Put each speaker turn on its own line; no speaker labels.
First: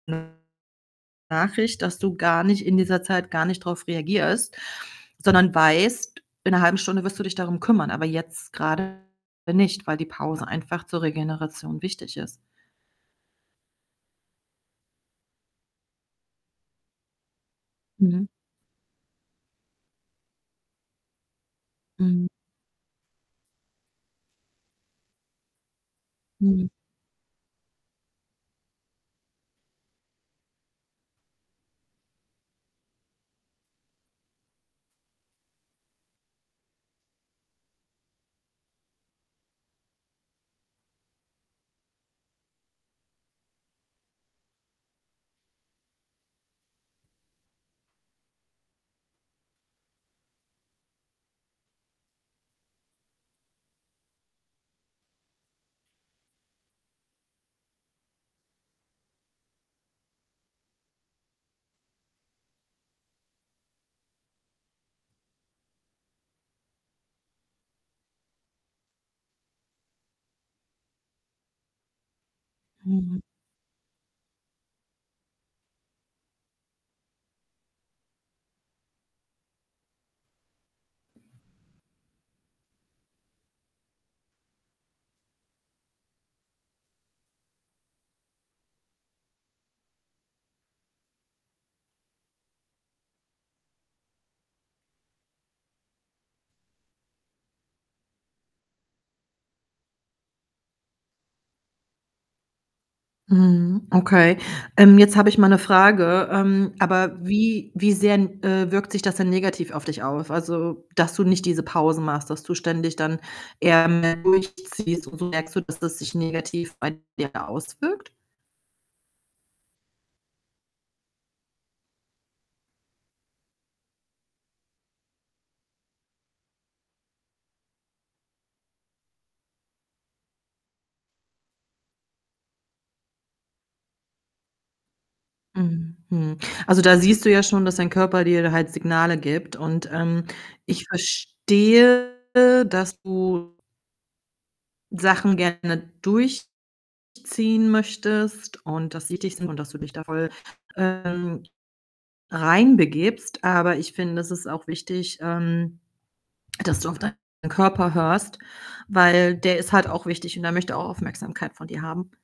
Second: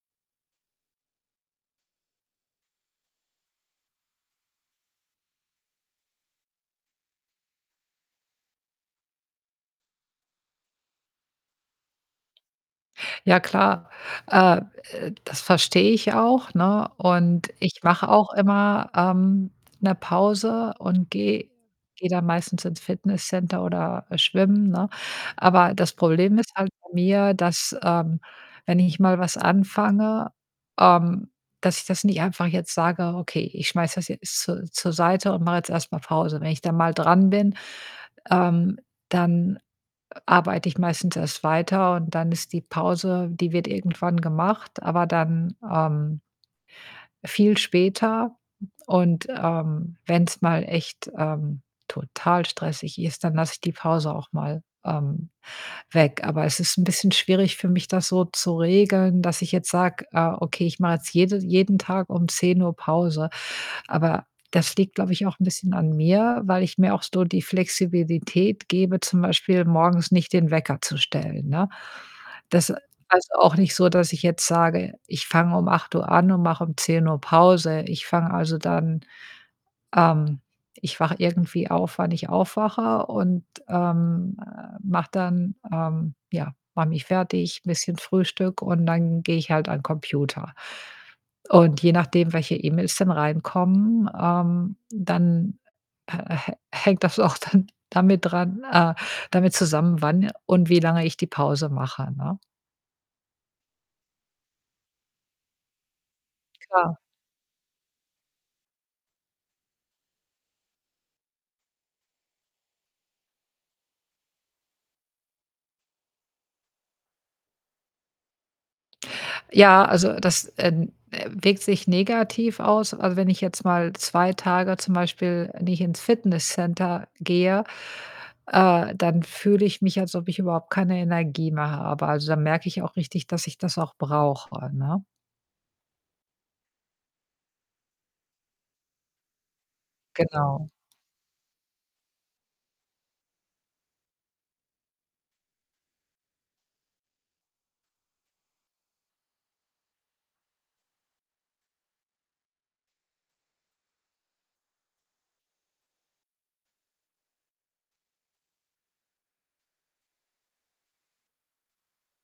[unintelligible] Nachricht, dass du gar nicht in dieser Zeit gar nicht drauf reagierst, sondern weißt, in ‘ner 0,5 Stunde wirst du dich darum kümmern, aber jetzt grade nicht, weil die Pause einfach zur Regeneration wichtig ist.
Ja klar, äh, äh, das verstehe ich auch, ne, und ich mache
Mhm.
auch immer, ähm, ‘ne Pause und gehe gehe dann
Mhm.
meistens ins Fitnesscenter oder schwimmen, ne, aber das Problem ist
Mhm.
halt bei mir, dass, ähm, wenn ich mal was anfange, ähm, dass ich das nicht einfach jetzt sage: „Okay, ich schmeiße das jetzt zur zur Seite und mache jetzt erst mal Pause.“ Wenn ich da mal dran bin, ähm, dann arbeite ich meistens erst weiter und dann ist die Pause die wird irgendwann gemacht, aber dann, ähm viel später. Und, ähm, wenn‘s mal echt, ähm, total stressig ist, dann lasse ich die Pause auch mal, ähm, weg. Aber es ist ‘n bisschen schwierig für mich, das so zu regeln, dass ich jetzt sage: „Äh, okay, ich mache jetzt jede jeden Tag um 10:00 Pause.“ Aber das liegt, glaube ich, auch ‘n bisschen an mir, weil ich mir auch so die Flexibilität gebe, zum Beispiel morgens nicht den Wecker zu stellen, ne? Das
Mhm.
heißt auch nicht so, dass ich jetzt sage: „Ich fange um 8:00 an und mache um 10:00 Pause.“ Ich fange, also, dann, ähm ich wache irgendwie auf, wann ich aufwache und, ähm, äh, mache dann, ähm ja, mache mich fertig, ‘n bisschen Frühstück und dann gehe ich halt an Computer. Und je nachdem, welche E-Mails dann reinkommen, ähm, dann hä hä hängt das auch dann damit dran, äh damit zusammen, wann und wie lange ich die Pause mache, ne?
Mhm, okay. Ähm, jetzt habe ich mal ‘ne Frage. Ähm,
Klar.
aber wie wie sehr, äh, wirkt sich das denn negativ auf dich aus? Also, dass du nicht diese Pausen machst, dass du ständig dann eher mehr durchziehst und so merkst so, dass das sich negativ bei dir auswirkt?
Ja, also, das, äh, äh, wirkt sich negativ aus. Also, wenn ich jetzt mal 2 Tage zum Beispiel nicht ins Fitnesscenter gehe, äh, dann fühle ich mich, als ob ich überhaupt keine Energie mehr habe. Also, da merke ich auch richtig, dass ich das auch brauche, ne?
Mhm, mhm. Also, da siehst du ja schon, dass dein Körper dir halt Signale gibt und, ähm,
Genau.
ich verstehe, dass du Sachen gerne durchziehen möchtest und dass sie dich und dass du dich da voll, ähm, reinbegibst, aber ich finde, das ist auch wichtig, ähm, dass du auf deinen Körper hörst, weil der ist halt auch wichtig und der möchte auch Aufmerksamkeit von dir haben.